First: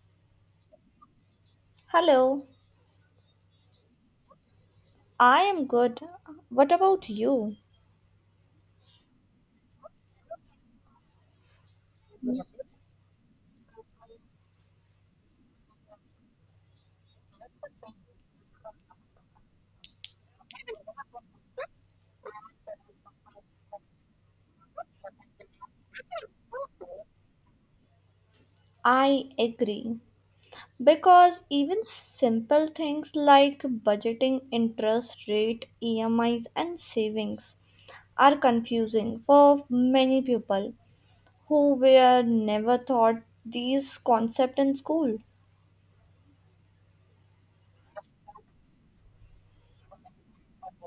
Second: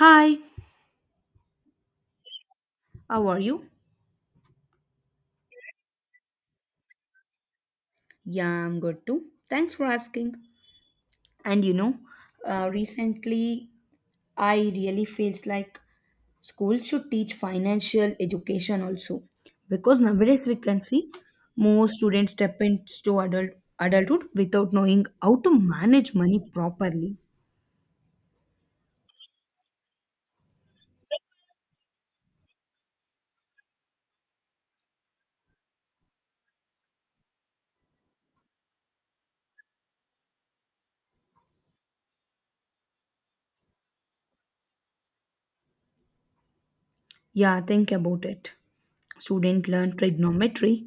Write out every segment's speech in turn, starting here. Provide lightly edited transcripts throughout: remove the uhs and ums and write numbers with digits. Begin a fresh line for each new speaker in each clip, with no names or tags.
Hi,
Hello,
how are you?
I am good. What about you?
Yeah, I'm good too. Thanks for asking. And you know, Recently I really feels like schools should teach financial education also, because nowadays we can see more students step into adulthood without knowing how to manage money properly.
I agree. Because even simple things like budgeting interest rate, EMIs, and savings are confusing for many people who were never taught these concepts in school.
Yeah, think about it. Students learn trigonometry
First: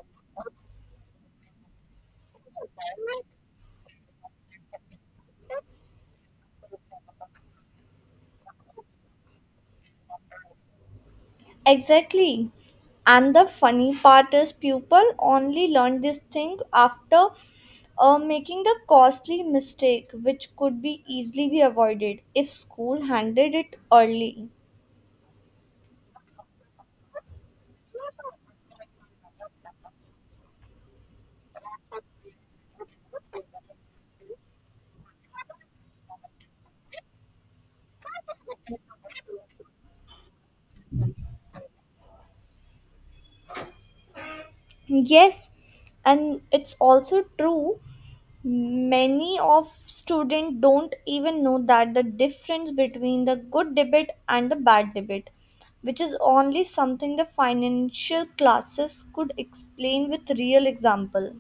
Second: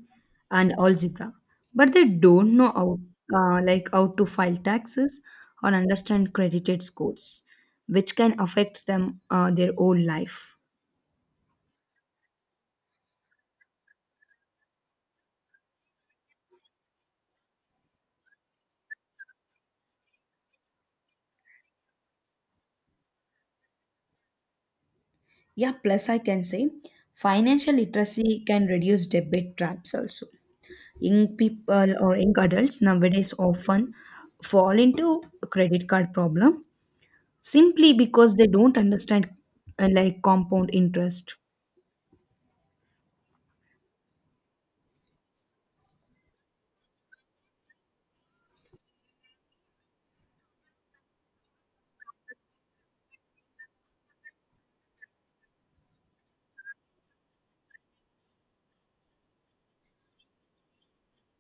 and algebra, but they don't know how to file taxes or understand credited scores, which can affect them, their whole life.
Exactly. And the funny part is, people only learn this thing after making the costly mistake which could be easily be avoided if school handled it early.
Yeah, plus I can say financial literacy can reduce debit traps also. Young people or young adults nowadays often fall into a credit card problem simply because they don't understand compound interest.
Yes, and it's also true, many of students don't even know that the difference between the good debate and the bad debate, which is only something the financial classes could explain with real example.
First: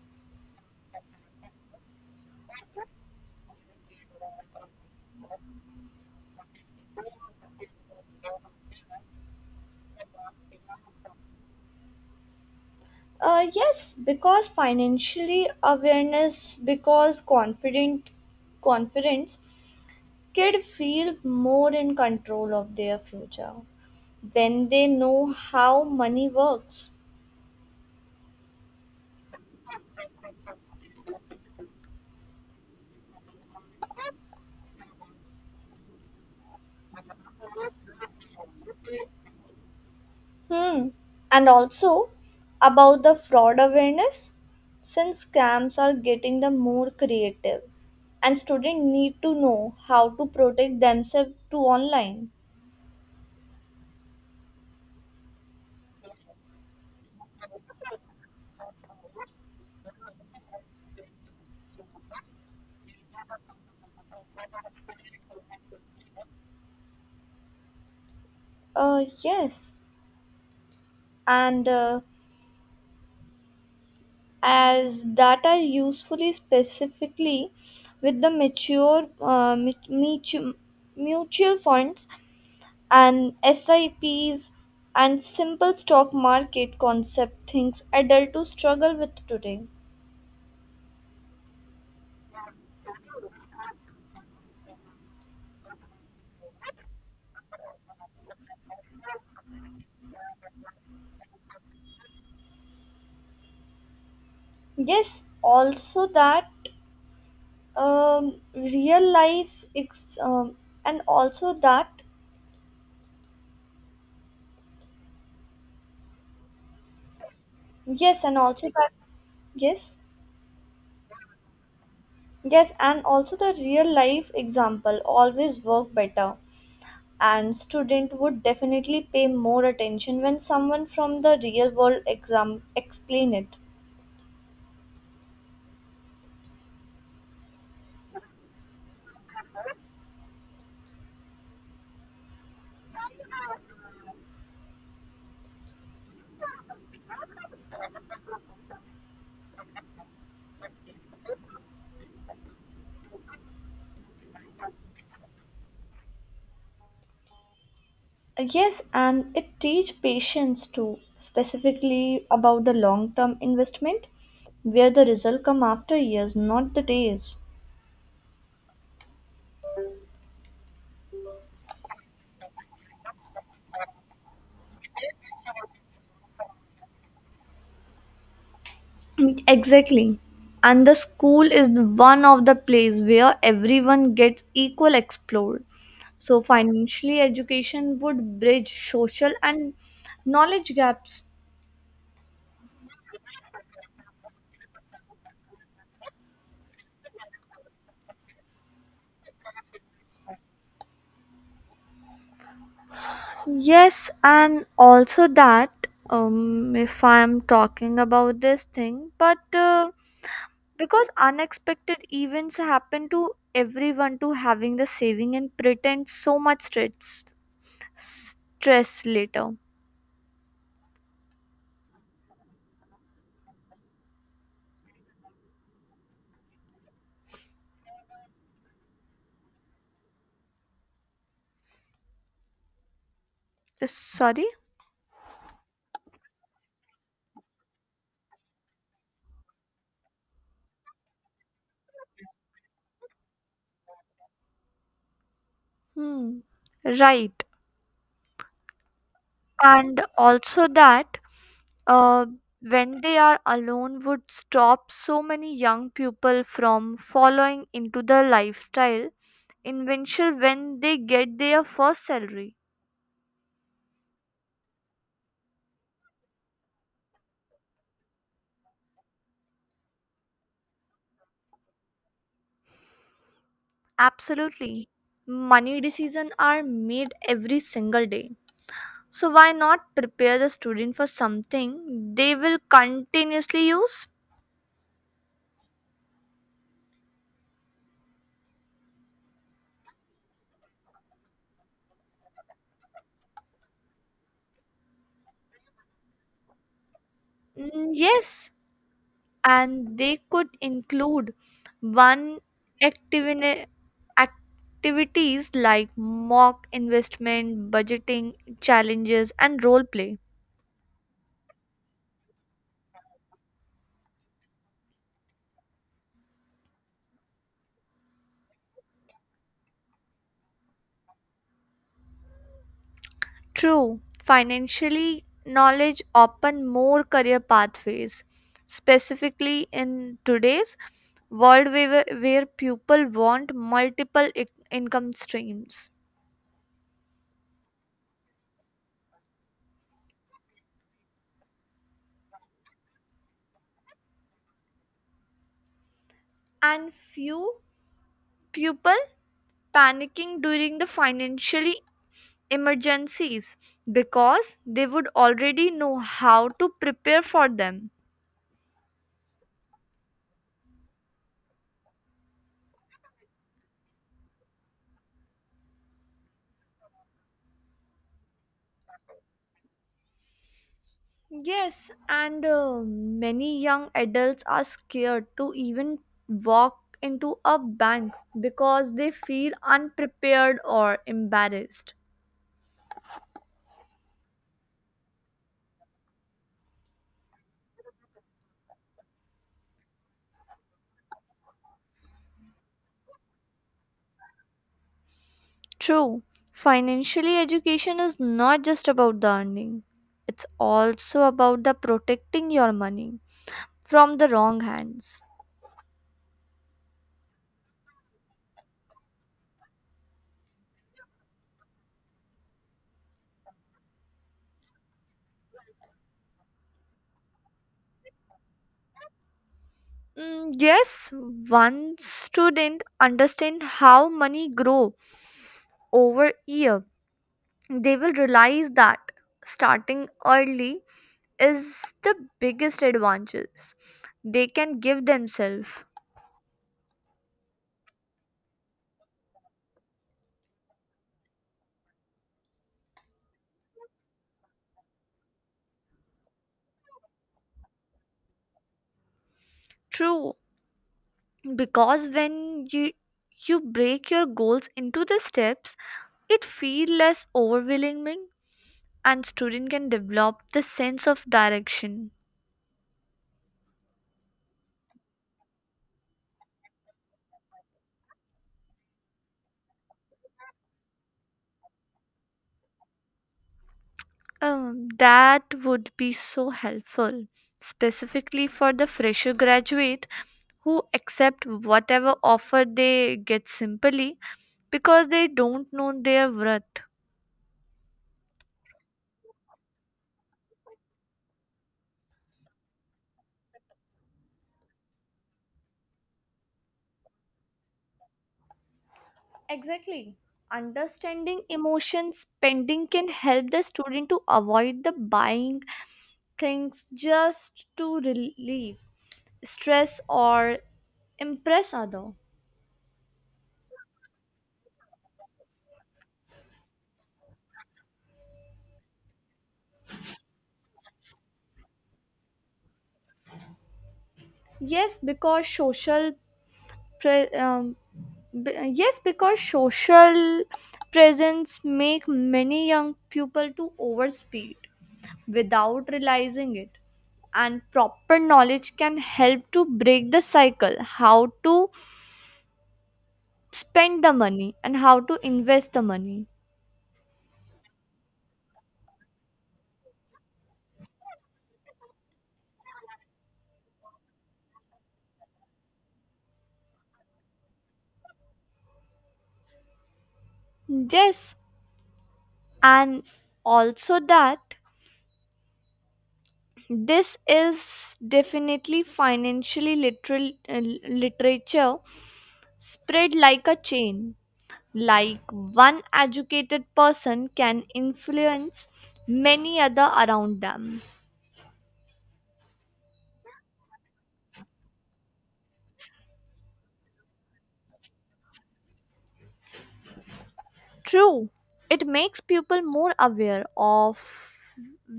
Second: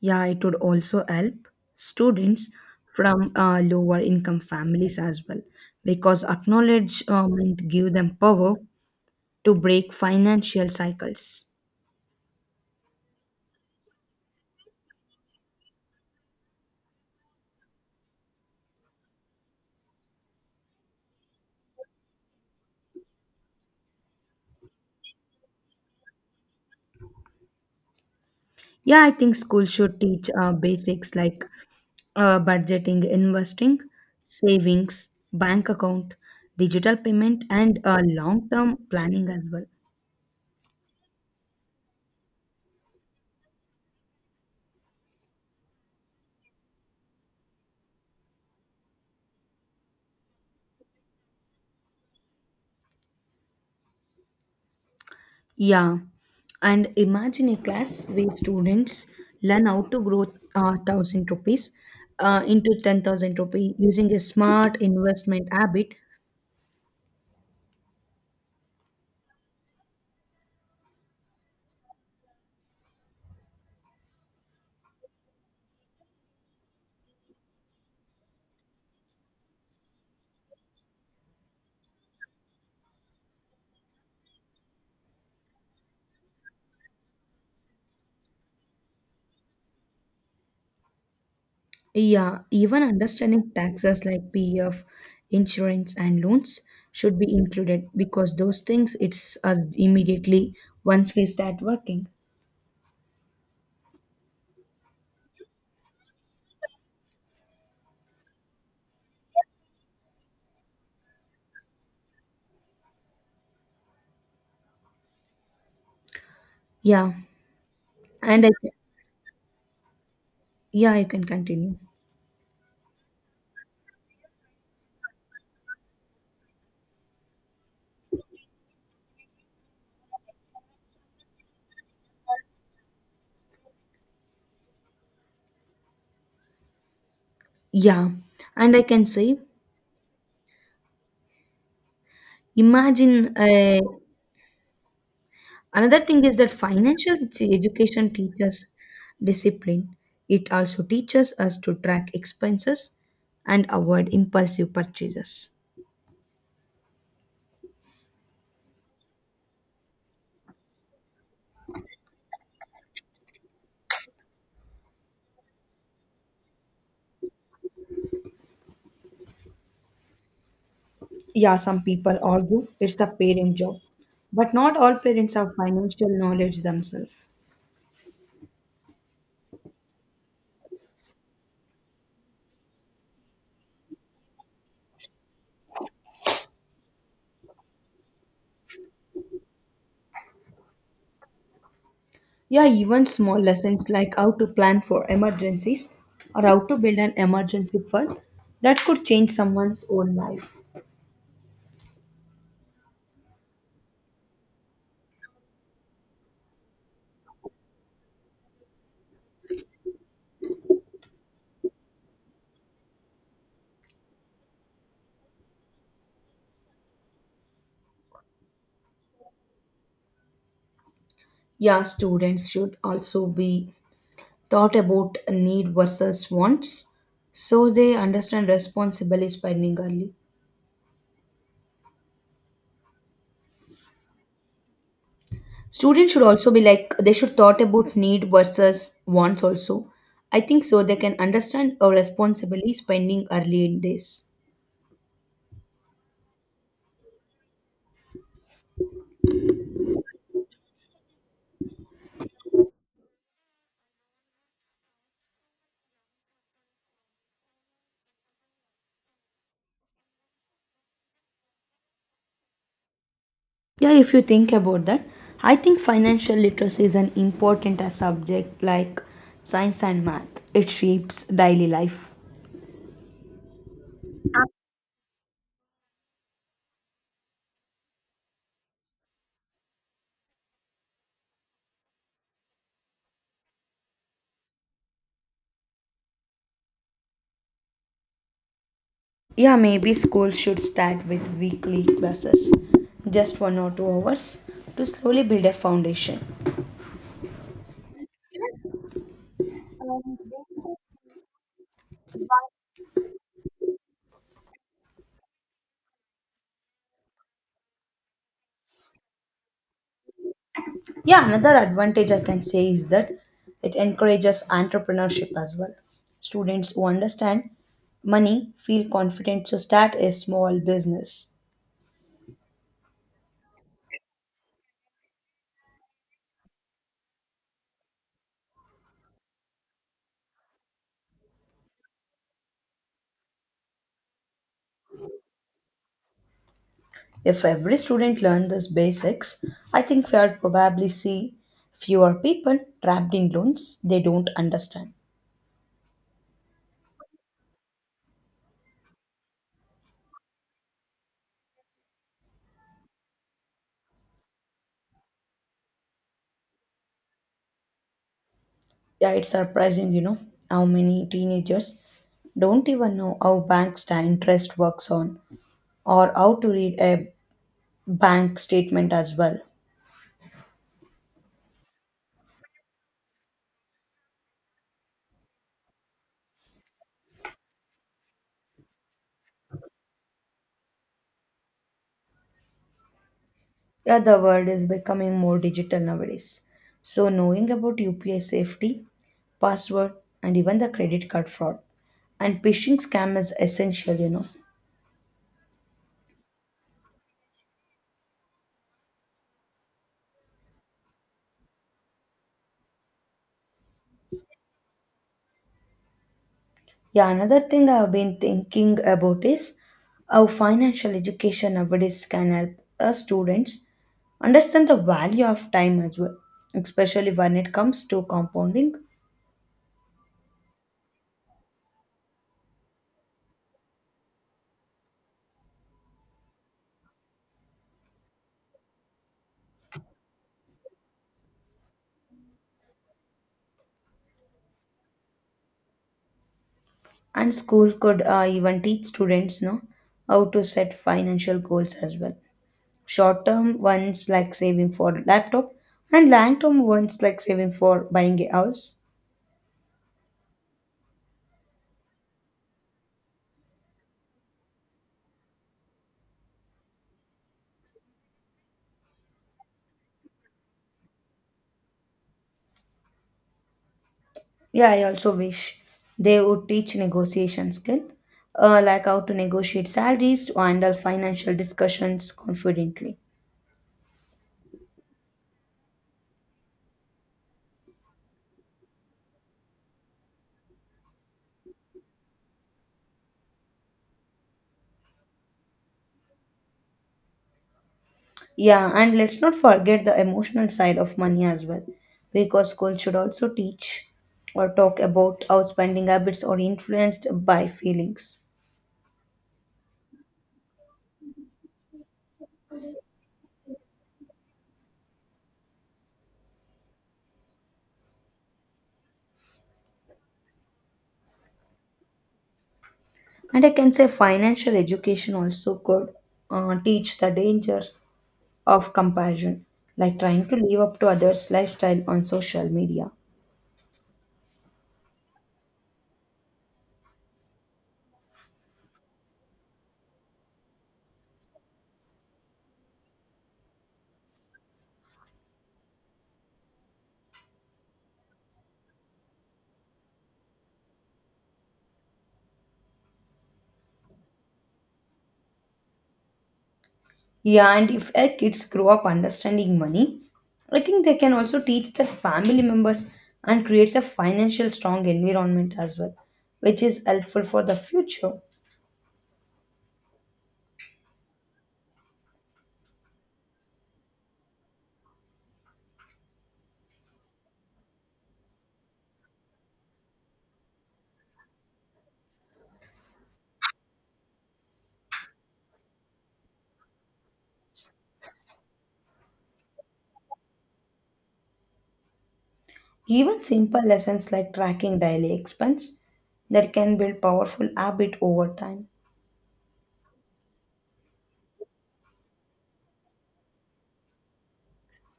Yeah, it would also help students from lower income families as well, because acknowledgement give them power to break financial cycles.
Uh, yes because financially awareness because confident confidence kids feel more in control of their future when they know how money works.
Yeah, I think schools should teach basics like budgeting, investing, savings, bank account, digital payment, and long term planning as well.
Hmm. And also about the fraud awareness, since scams are getting the more creative, and students need to know how to protect themselves to online.
Yeah, and imagine a class where students learn how to grow 1,000 rupees into 10,000 rupees using a smart investment habit.
Yes, and as that are usefully specifically with the mature mutual funds and SIPs and simple stock market concept things adult to struggle with today.
Yeah, even understanding taxes like PF, insurance, and loans should be included, because those things it's us immediately once we start working.
Yes, also that real life ex- and also that
Yeah,
yes and
and I,
also that yes
yeah, you can continue.
yes, and also the real life example always work better, and student would definitely pay more attention when someone from the real world exam explain it.
Yeah, and I can say, imagine a another thing is that financial education teaches discipline. It also teaches us to track expenses and avoid impulsive purchases.
Yes, and it teach patience too, specifically about the long-term investment, where the result come after years, not the days.
Yeah, some people argue it's the parent job, but not all parents have financial knowledge themselves.
Exactly. And the school is one of the place where everyone gets equal explored. So financially education would bridge social and knowledge gaps.
Yeah, even small lessons like how to plan for emergencies or how to build an emergency fund, that could change someone's own life.
Yes, and also that, if I'm talking about this thing, but because unexpected events happen to everyone to having the saving and pretend so much stress later.
Yeah, students should also be thought about need versus wants so they understand responsible spending early.
Sorry.
Students should also be like they should thought about need versus wants also, I think, so they can understand or responsibly spending early in days.
Hmm. Right, and also that, uh, when they are alone would stop so many young people from following into the lifestyle invention when they get their first salary.
Yeah, if you think about that, I think financial literacy is an important subject like science and math. It shapes daily life.
Absolutely, money decisions are made every single day. So, why not prepare the student for something they will continuously use?
Yeah, maybe school should start with weekly classes, just 1 or 2 hours to slowly build a foundation.
Mm, yes, and they could include one activity activities like mock investment, budgeting challenges, and role play.
Yeah, another advantage I can say is that it encourages entrepreneurship as well. Students who understand money feel confident to start a small business.
True, financially knowledge open more career pathways, specifically in today's world where people want multiple income streams.
If every student learned these basics, I think we would probably see fewer people trapped in loans they don't understand.
And few people panicking during the financial emergencies because they would already know how to prepare for them.
Yeah, it's surprising, you know, how many teenagers don't even know how interest works on or how to read a bank statement as well.
Yes, and many young adults are scared to even walk into a bank because they feel unprepared or embarrassed.
Yeah, the world is becoming more digital nowadays. So knowing about UPI safety, password, and even the credit card fraud and phishing scam is essential, you know.
True, financially education is not just about the earning, it's also about the protecting your money from the wrong hands.
Yeah, another thing I've been thinking about is how financial education nowadays can help us students understand the value of time as well, especially when it comes to compounding.
Mm, yes, one student understand how money grow over year. They will realize that starting early is the biggest advantages they can give themselves.
And school could even teach students know how to set financial goals as well. Short term ones like saving for laptop, and long term ones like saving for buying a house.
True, because when you break your goals into the steps, it feel less overwhelming and student can develop the sense of direction.
Yeah, I also wish they would teach negotiation skill, like how to negotiate salaries, to handle financial discussions confidently.
That would be so helpful, specifically for the fresher graduate who accept whatever offer they get simply because they don't know their worth.
Yeah, and let's not forget the emotional side of money as well, because school should also teach or talk about how spending habits are influenced by feelings.
Exactly. Understanding emotion spending can help the student to avoid the buying things just to relieve stress or impress other.
And I can say financial education also could teach the danger of comparison, like trying to live up to others' lifestyle on social media.
Yes, because social pre- b- yes, because social presence make many young people to overspeed without realizing it, and proper knowledge can help to break the cycle how to spend the money and how to invest the money.
Yeah, and if our kids grow up understanding money, I think they can also teach their family members and creates a financial strong environment as well, which is helpful for the future.
Yes, and also that, this is definitely financially literal uh, literature spread like a chain, like one educated person can influence many other around them.
Even simple lessons like tracking daily expense, that can build powerful habit over time.
True, it makes people more aware of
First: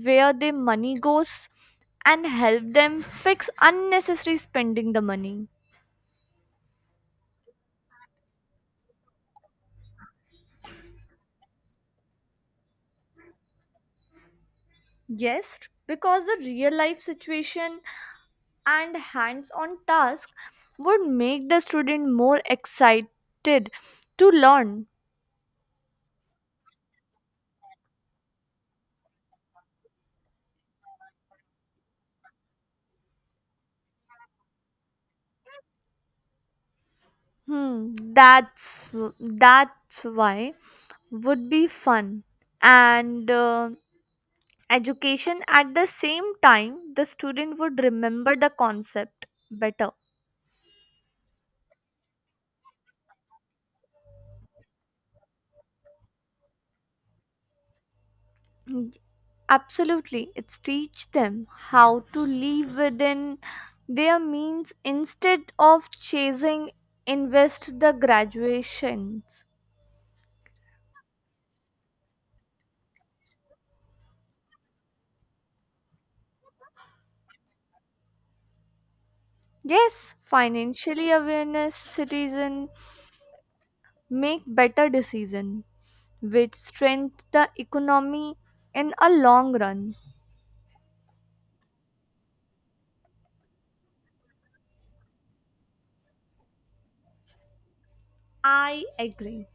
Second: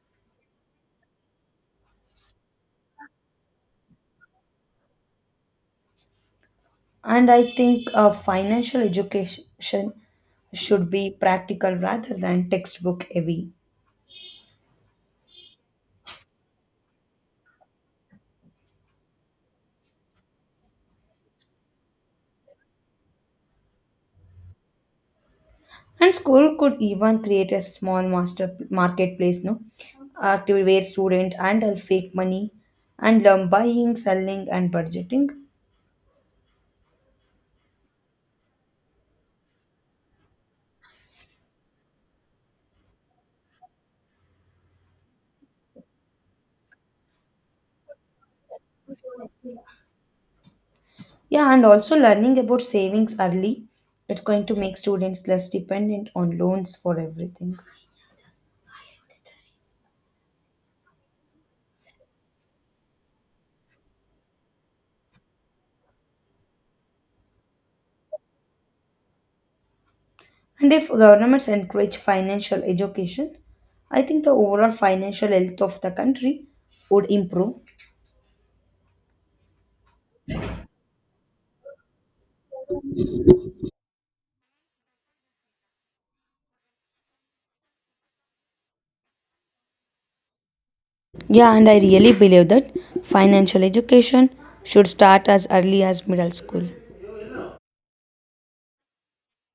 where their money goes and help them fix unnecessary spending the money.
And I think financial education should be practical rather than textbook heavy.
Yes, because the real life situation and hands on task would make the student more excited to learn.
And school could even create a small master marketplace, no, activity where student handle fake money and learn buying, selling, and budgeting.
Hmm, that's why would be fun and education at the same time the student would remember the concept better.
Yeah, and also learning about savings early, it's going to make students less dependent on loans for everything.
Mm, absolutely, it's teach them how to live within their means instead of chasing invest the graduations.
And if governments encourage financial education, I think the overall financial health of the country would improve.
Yes, financially awareness citizen make better decision which strength the economy in a long run.
Yeah, and I really believe that financial education should start as early as middle school.
I agree,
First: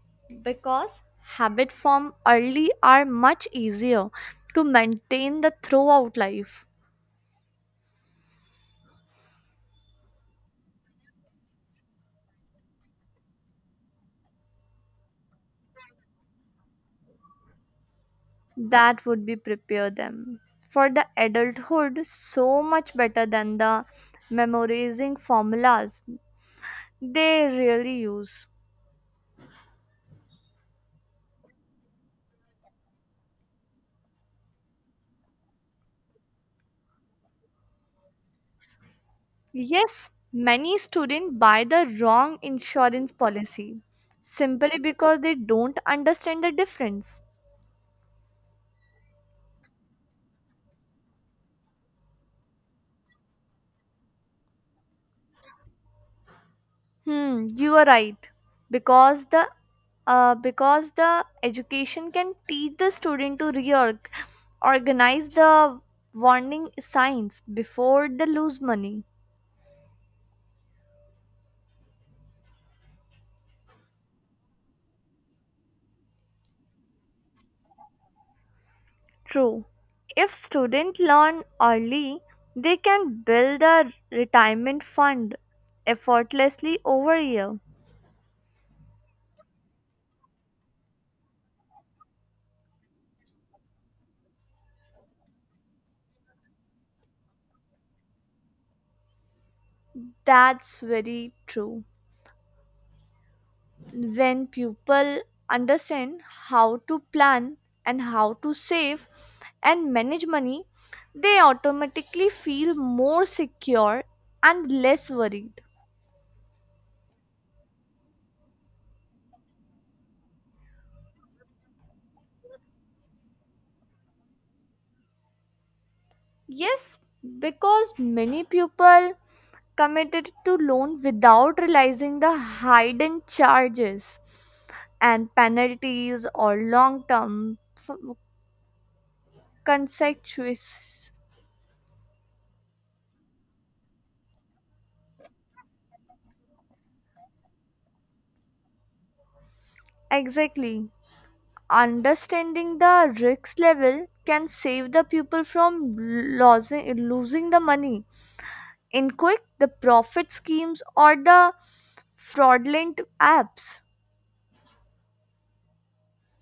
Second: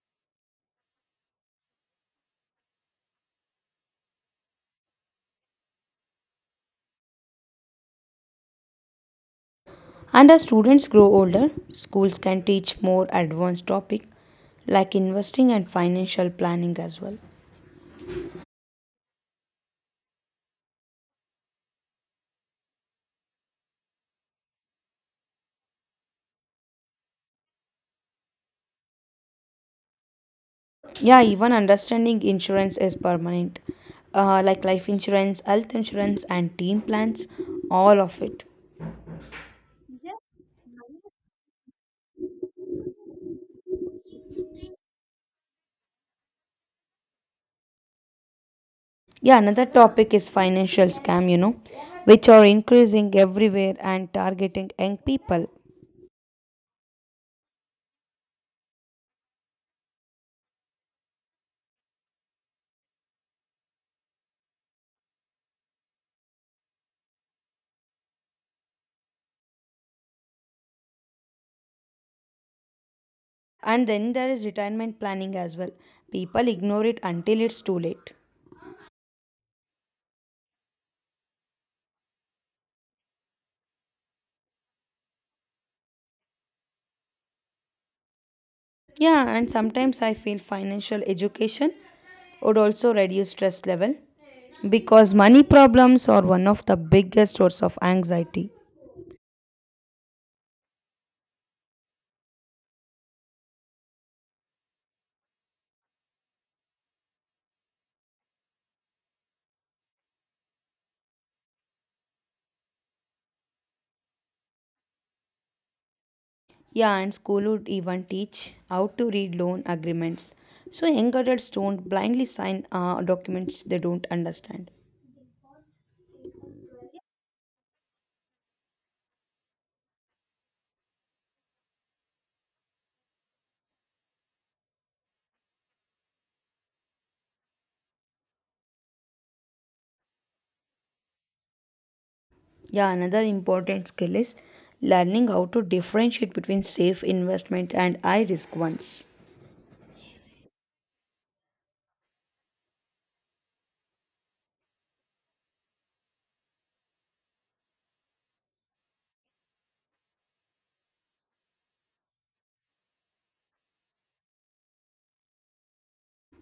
because habit form early are much easier to maintain the throughout life.
And as students grow older, schools can teach more advanced topics like investing and financial planning as well.
That would be prepare them for the adulthood so much better than the memorizing formulas they really use.
Yeah, even understanding insurance is permanent, like life insurance, health insurance, and team plans, all of it.
Yes, many students buy the wrong insurance policy simply because they don't understand the difference.
Yeah, another topic is financial scam, you know, which are increasing everywhere and targeting young people.
Hmm, you are right, because the because the education can teach the student to reorganize the warning signs before they lose money.
And then there is retirement planning as well. People ignore it until it's too late.
True. If students learn early, they can build a retirement fund effortlessly over a year.
Yeah, and sometimes I feel financial education would also reduce stress level, because money problems are one of the biggest source of anxiety.
That's very true. When people understand how to plan and how to save and manage money, they automatically feel more secure and less worried.
Yeah, and school would even teach how to read loan agreements, so young adults don't blindly sign documents they don't understand.
Yes, because many people committed to loan without realizing the hidden charges and penalties or long term consequences.
Yeah, another important skill is learning how to differentiate between safe investment and high risk ones.
Exactly. Understanding the risk level can save the people from losing the money in quick the profit schemes or the fraudulent apps.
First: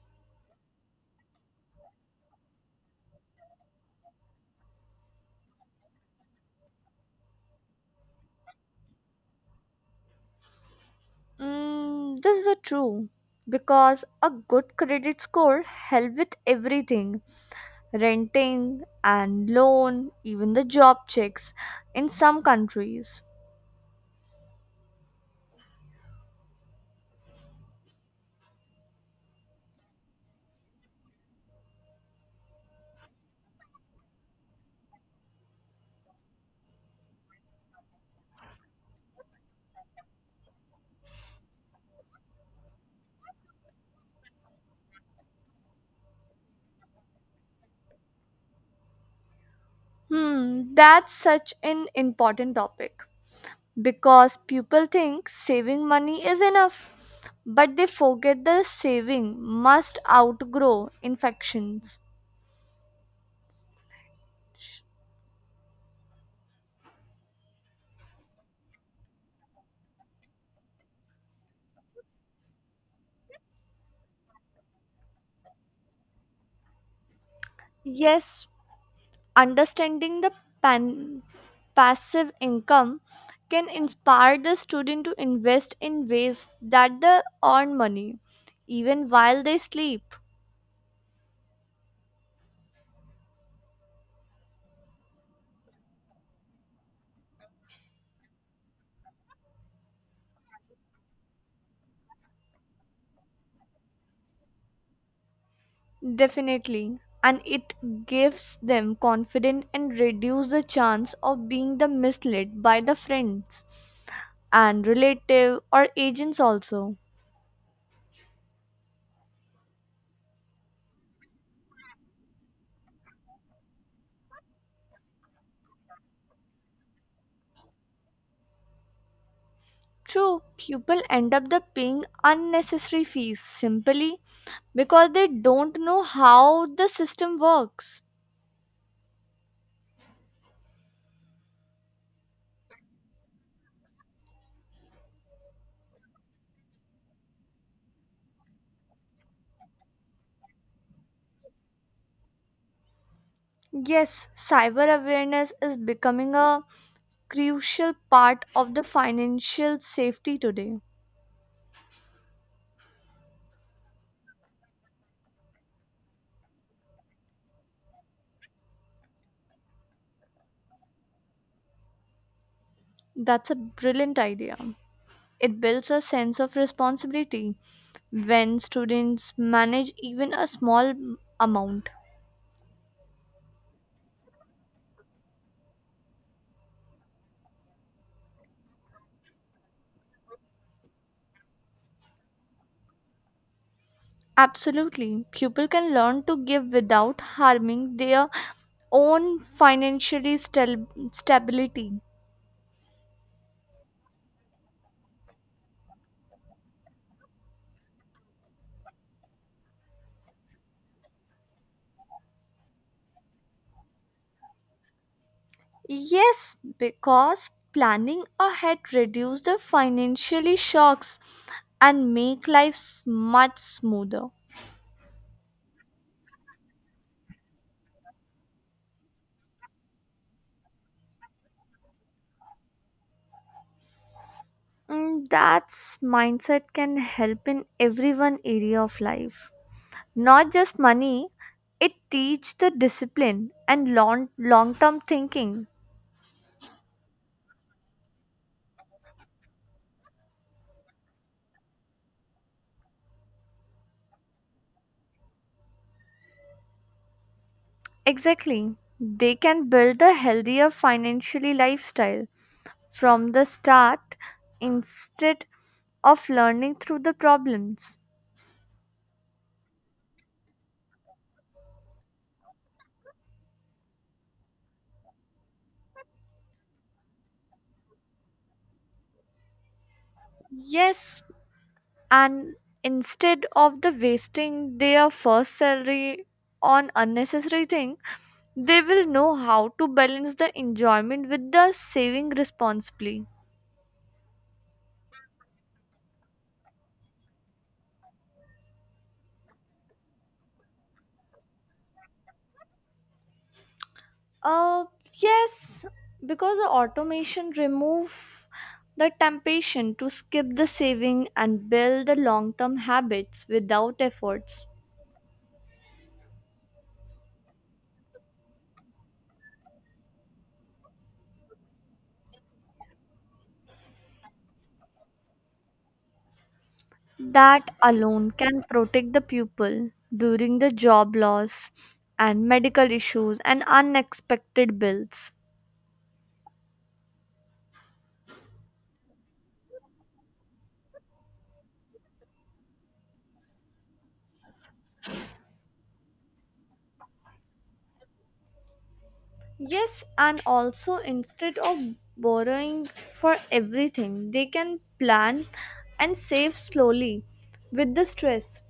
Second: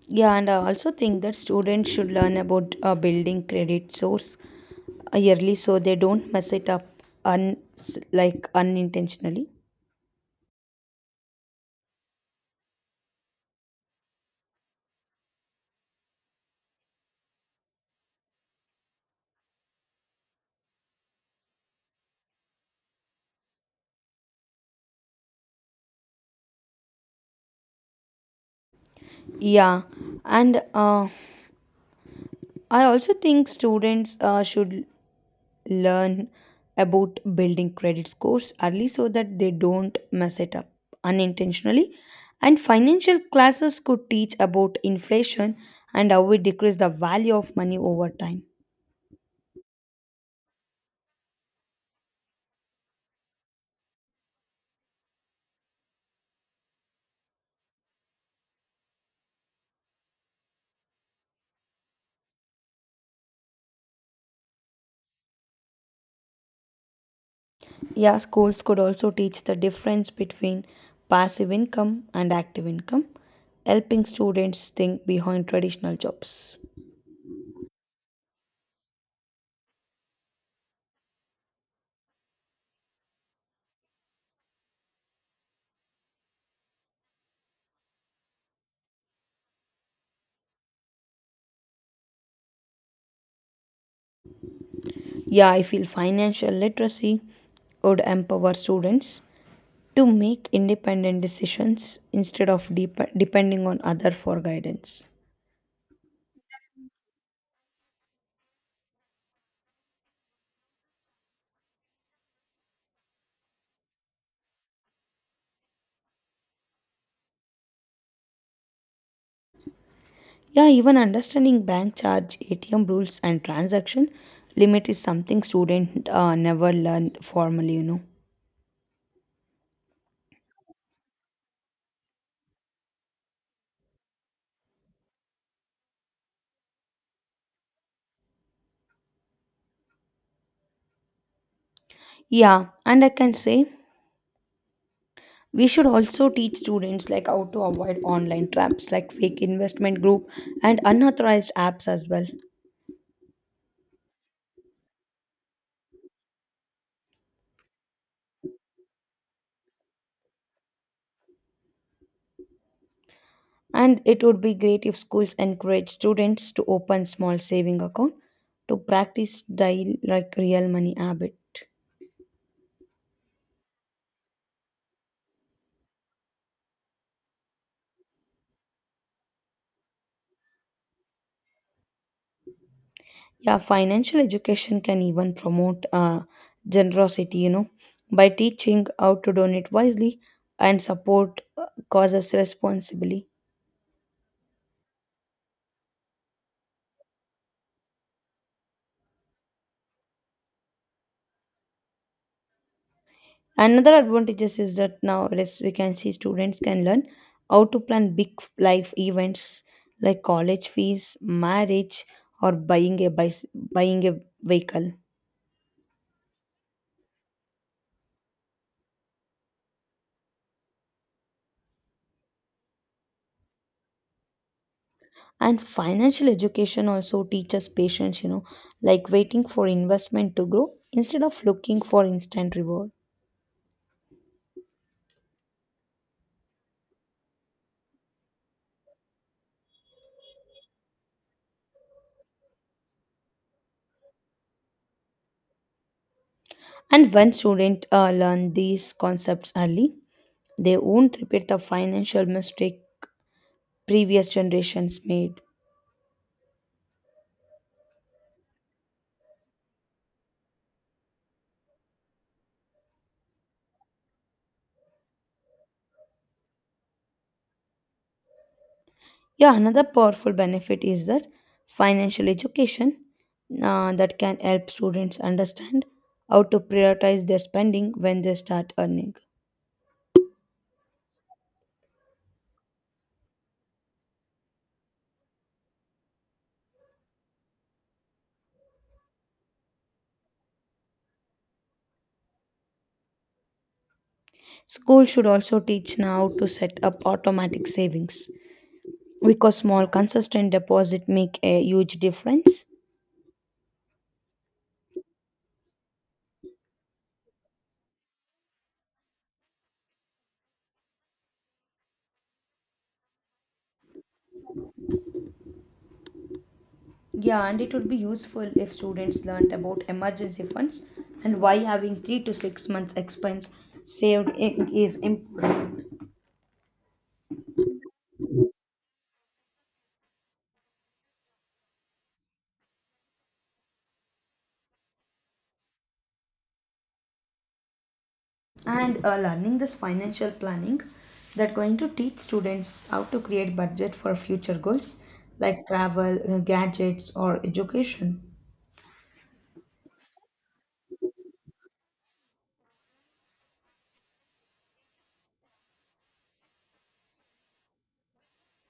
Yeah, and I also think that students should learn about building credit source yearly so they don't mess it up un s- like unintentionally.
Mm, this is a true, because a good credit score help with everything, renting and loan even the job checks in some countries.
Yeah, and I also think students should learn about building credit scores early so that they don't mess it up unintentionally. And financial classes could teach about inflation and how we decrease the value of money over time.
Hmm, that's such an important topic, because people think saving money is enough, but they forget the saving must outgrow infections.
Yeah, schools could also teach the difference between passive income and active income, helping students think behind traditional jobs.
Yes, understanding the pan- passive income can inspire the student to invest in ways that they earn money even while they sleep.
Yeah, I feel financial literacy would empower students to make independent decisions instead of depending on other for guidance.
Definitely. And it gives them confidence and reduce the chance of being the misled by the friends and relative or agents also.
Yeah, even understanding bank charge, ATM rules, and transaction limit is something student never learned formally, you know.
True, people end up the paying unnecessary fees simply because they don't know how the system works.
Yeah, and I can say we should also teach students like how to avoid online traps like fake investment group and unauthorized apps as well.
Yes, cyber awareness is becoming a crucial part of the financial safety today.
And it would be great if schools encourage students to open small saving account to practice daily like real money habit.
That's a brilliant idea. It builds a sense of responsibility when students manage even a small amount.
Yeah, financial education can even promote generosity, you know, by teaching how to donate wisely and support causes responsibly.
Absolutely, pupil can learn to give without harming their own financially stability.
Another advantages is that nowadays we can see students can learn how to plan big life events like college fees, marriage, or buying a vehicle.
Yes, because planning ahead reduces the financially shocks and make life much smoother.
And financial education also teaches patience, you know, like waiting for investment to grow instead of looking for instant reward.
Mm, that's mindset can help in every one area of life. Not just money, it teach the discipline and long-term thinking.
And when students learn these concepts early, they won't repeat the financial mistake previous generations made.
Exactly. They can build a healthier financially lifestyle from the start instead of learning through the problems.
Yeah, another powerful benefit is that financial education that can help students understand how to prioritize their spending when they start earning.
Yes, and instead of the wasting their first salary on unnecessary thing. They will know how to balance the enjoyment with the saving responsibly.
Schools should also teach now to set up automatic savings, because small consistent deposit make a huge difference.
Uh, yes, because the automation remove the temptation to skip the saving and build the long-term habits without efforts.
Yeah, and it would be useful if students learned about emergency funds and why having 3 to 6 months expense is important.
That alone can protect the pupil during the job loss and medical issues and unexpected bills.
And learning this financial planning that going to teach students how to create budget for future goals like travel gadgets or education.
Yes, and also instead of borrowing for everything, they can plan and save slowly with the stress.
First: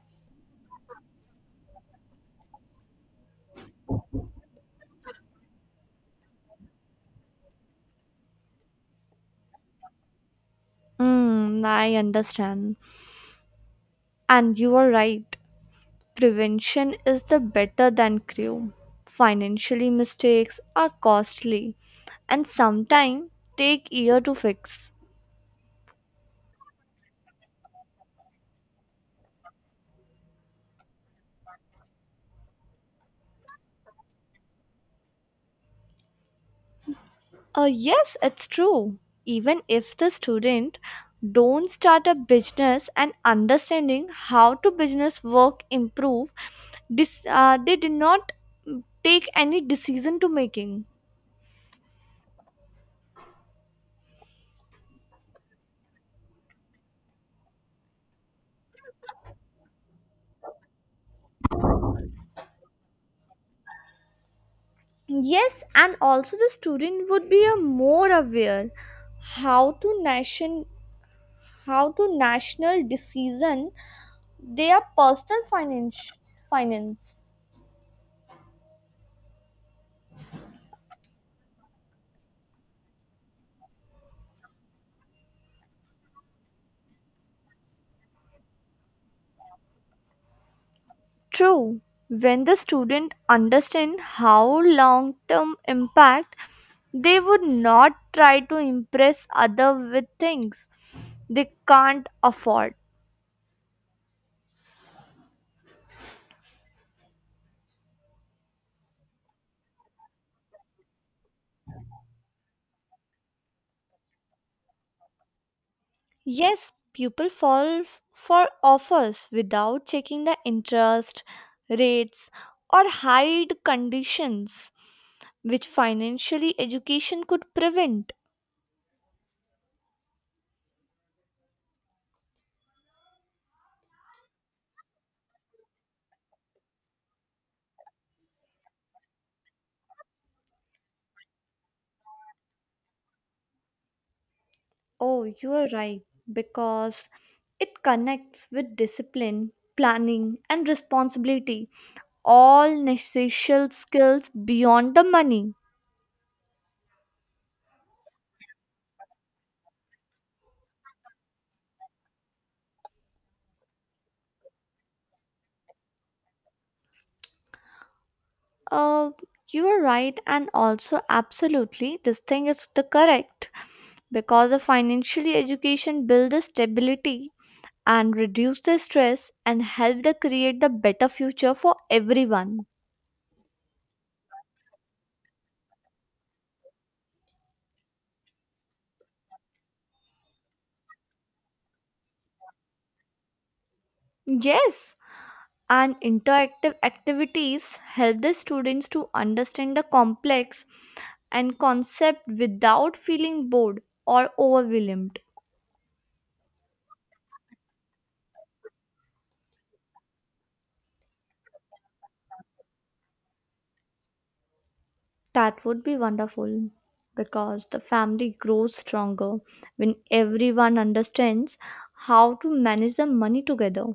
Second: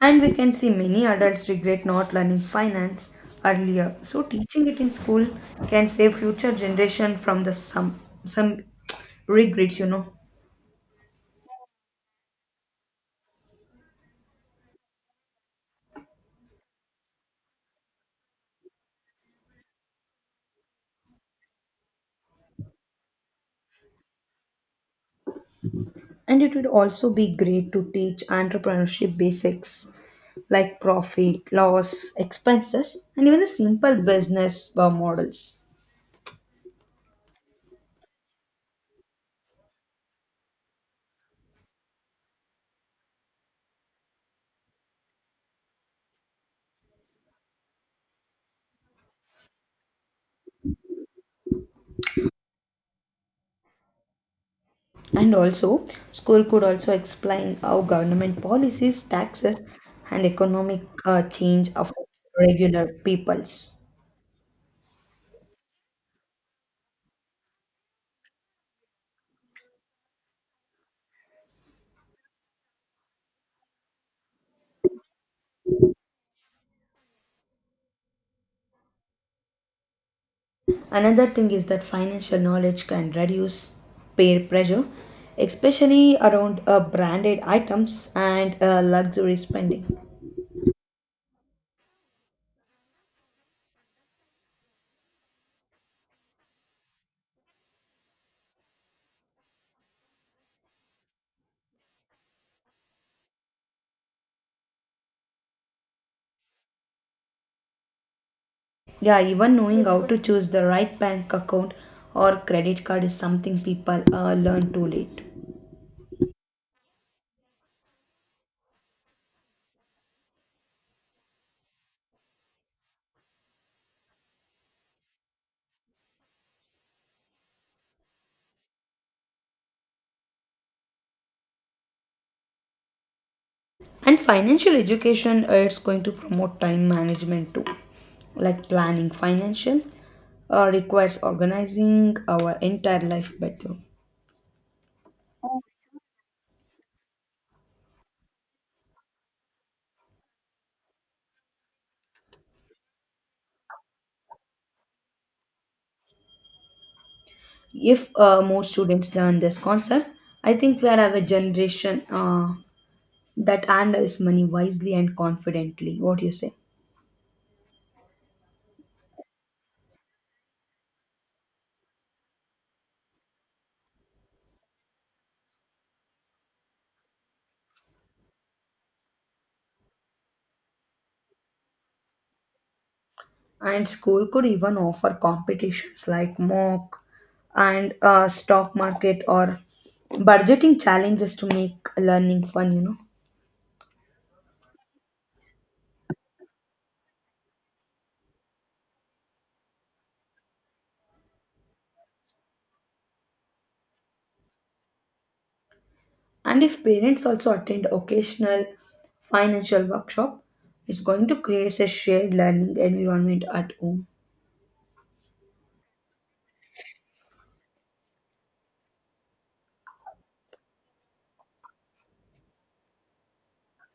And we can see many adults regret not learning finance earlier, so teaching it in school can save future generation from the some regrets, you know.
Mm, I understand. And you are right. Prevention is the better than cure. Financially mistakes are costly and sometimes take year to fix.
And it would also be great to teach entrepreneurship basics like profit loss expenses and even the simple business models.
Yes, it's true. Even if the student don't start a business and understanding how to business work improve, this they did not, mm, take any decision to making.
And also, school could also explain how government policies, taxes, and economic change affects regular peoples.
Yes, and also the student would be a more aware how to nation how to national decision their personal finance.
Another thing is that financial knowledge can reduce peer pressure, especially around branded items and luxury spending.
True, when the student understand how long term impact, they would not try to impress other with things they can't afford.
Yeah, even knowing how to choose the right bank account or credit card is something people learn too late.
Yes, people fall for offers without checking the interest rates or hide conditions which financially education could prevent.
And financial education, it's going to promote time management too, like planning financial requires organizing our entire life better.
Oh, you are right, because it connects with discipline, planning, and responsibility, all necessary skills beyond the money.
If more students learn this concept, I think we'll have a generation that handles money wisely and confidently. What do you say?
Uh, you are right, and also absolutely, this thing is the correct, because a financial education builds the stability and reduce the stress and help the create the better future for everyone.
And school could even offer competitions like mock and stock market or budgeting challenges to make learning fun, you know.
Yes, and interactive activities help the students to understand the complex and concept without feeling bored or overwhelmed.
And if parents also attend occasional financial workshop, it's going to create a shared learning environment at home.
That would be wonderful, because the family grows stronger when everyone understands how to manage the money together.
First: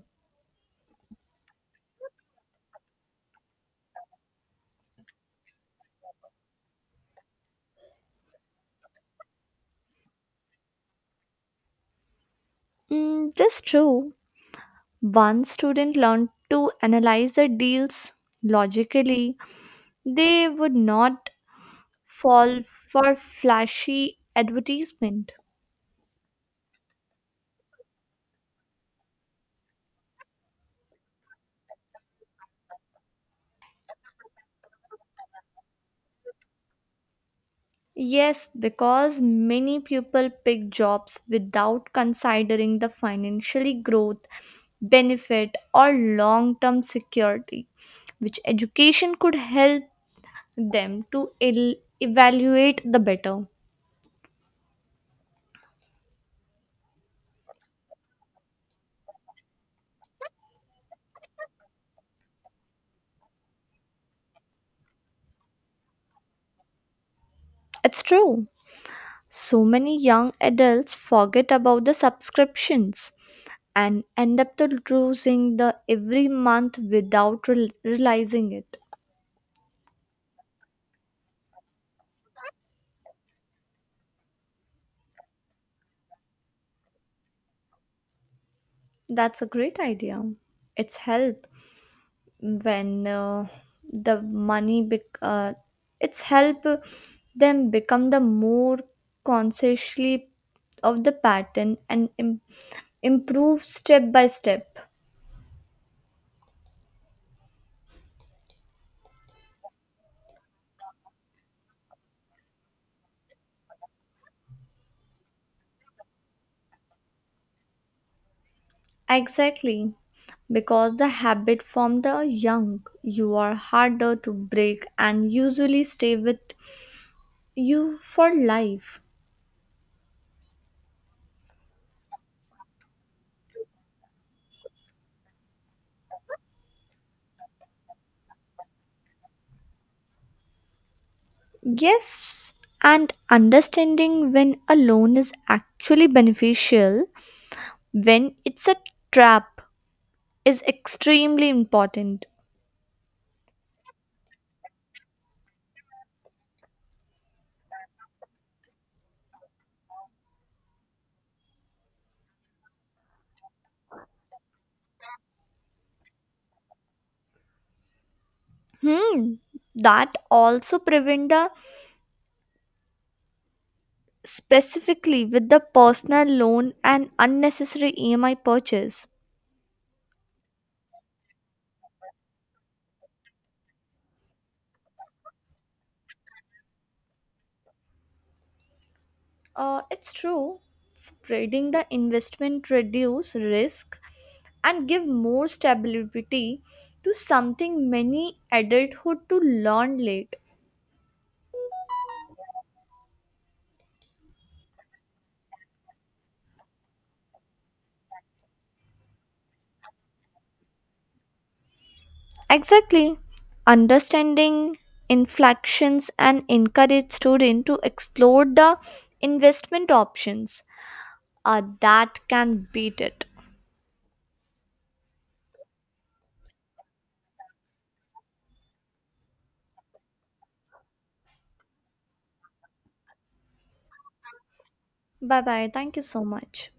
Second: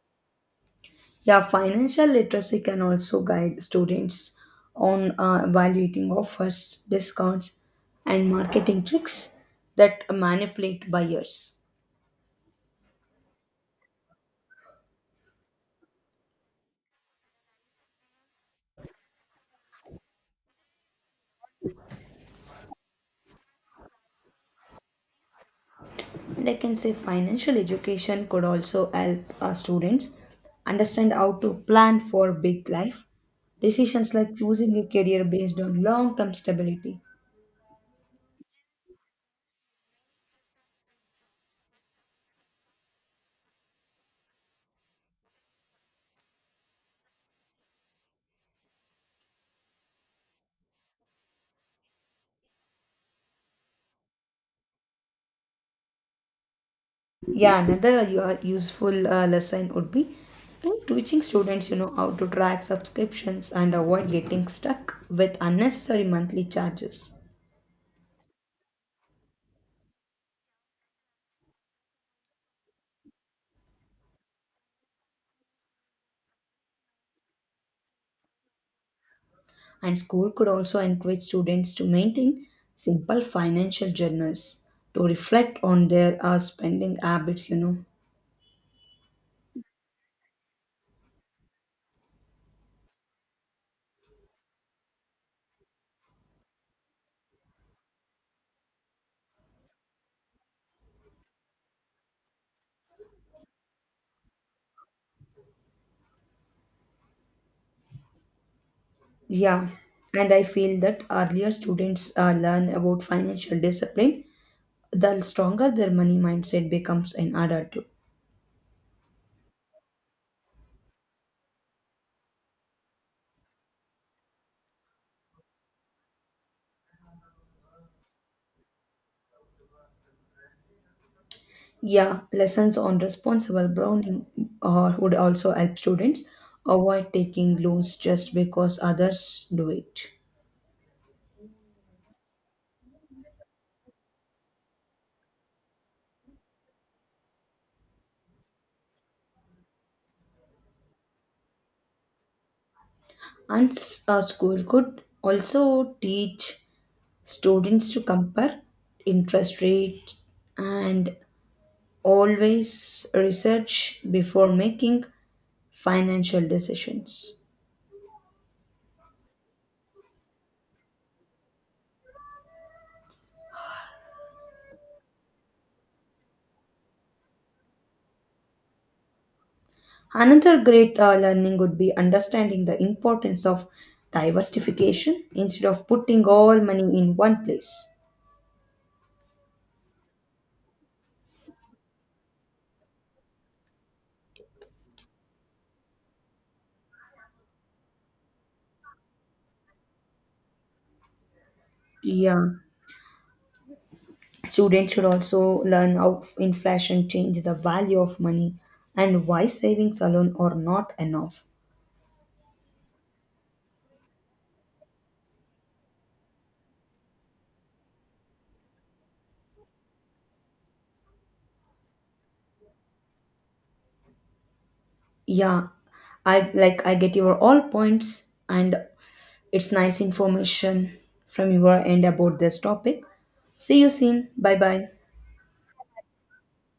Yeah, financial literacy can also guide students on evaluating offers, discounts, and marketing tricks that manipulate buyers.
Mm, that's true, one student learned to analyze the deals logically, they would not fall for flashy advertisement.
And I can say financial education could also help our students understand how to plan for big life decisions like choosing a career based on long term stability.
Yes, because many people pick jobs without considering the financially growth, benefit, or long term security, which education could help them to evaluate the better.
Yeah, another useful lesson would be teaching students, you know, how to track subscriptions and avoid getting stuck with unnecessary monthly charges.
It's true. So many young adults forget about the subscriptions and end up to losing the every month without realizing it.
And school could also encourage students to maintain simple financial journals to reflect on their spending habits, you know.
That's a great idea. It's help when uh, the money bec- uh, it's help them become the more consciously of the pattern and improve step by step.
Yeah, and I feel that earlier students learn about financial discipline, the stronger their money mindset becomes in adulthood.
Exactly, because the habit from the young you are harder to break and usually stay with you for life.
Yeah, lessons on responsible browning would also help students avoid taking loans just because others do it.
Yes, and understanding when a loan is actually beneficial, when it's a trap, is extremely important.
And a school could also teach students to compare interest rates and always research before making financial decisions.
Hmm. That also prevent the, specifically with the personal loan and unnecessary EMI purchase.
Another great learning would be understanding the importance of diversification instead of putting all money in one place.
It's true. Spreading the investment reduce risk and give more stability to something many adulthood to learn late.
Yeah, students should also learn how inflation change the value of money and why savings alone are not enough.
Exactly. Understanding inflections and encourage student to explore the investment options that can beat it.
Yeah, I like I get your all points and it's nice information from your end about this topic. See you soon. Bye bye.
Bye bye. Thank you so much.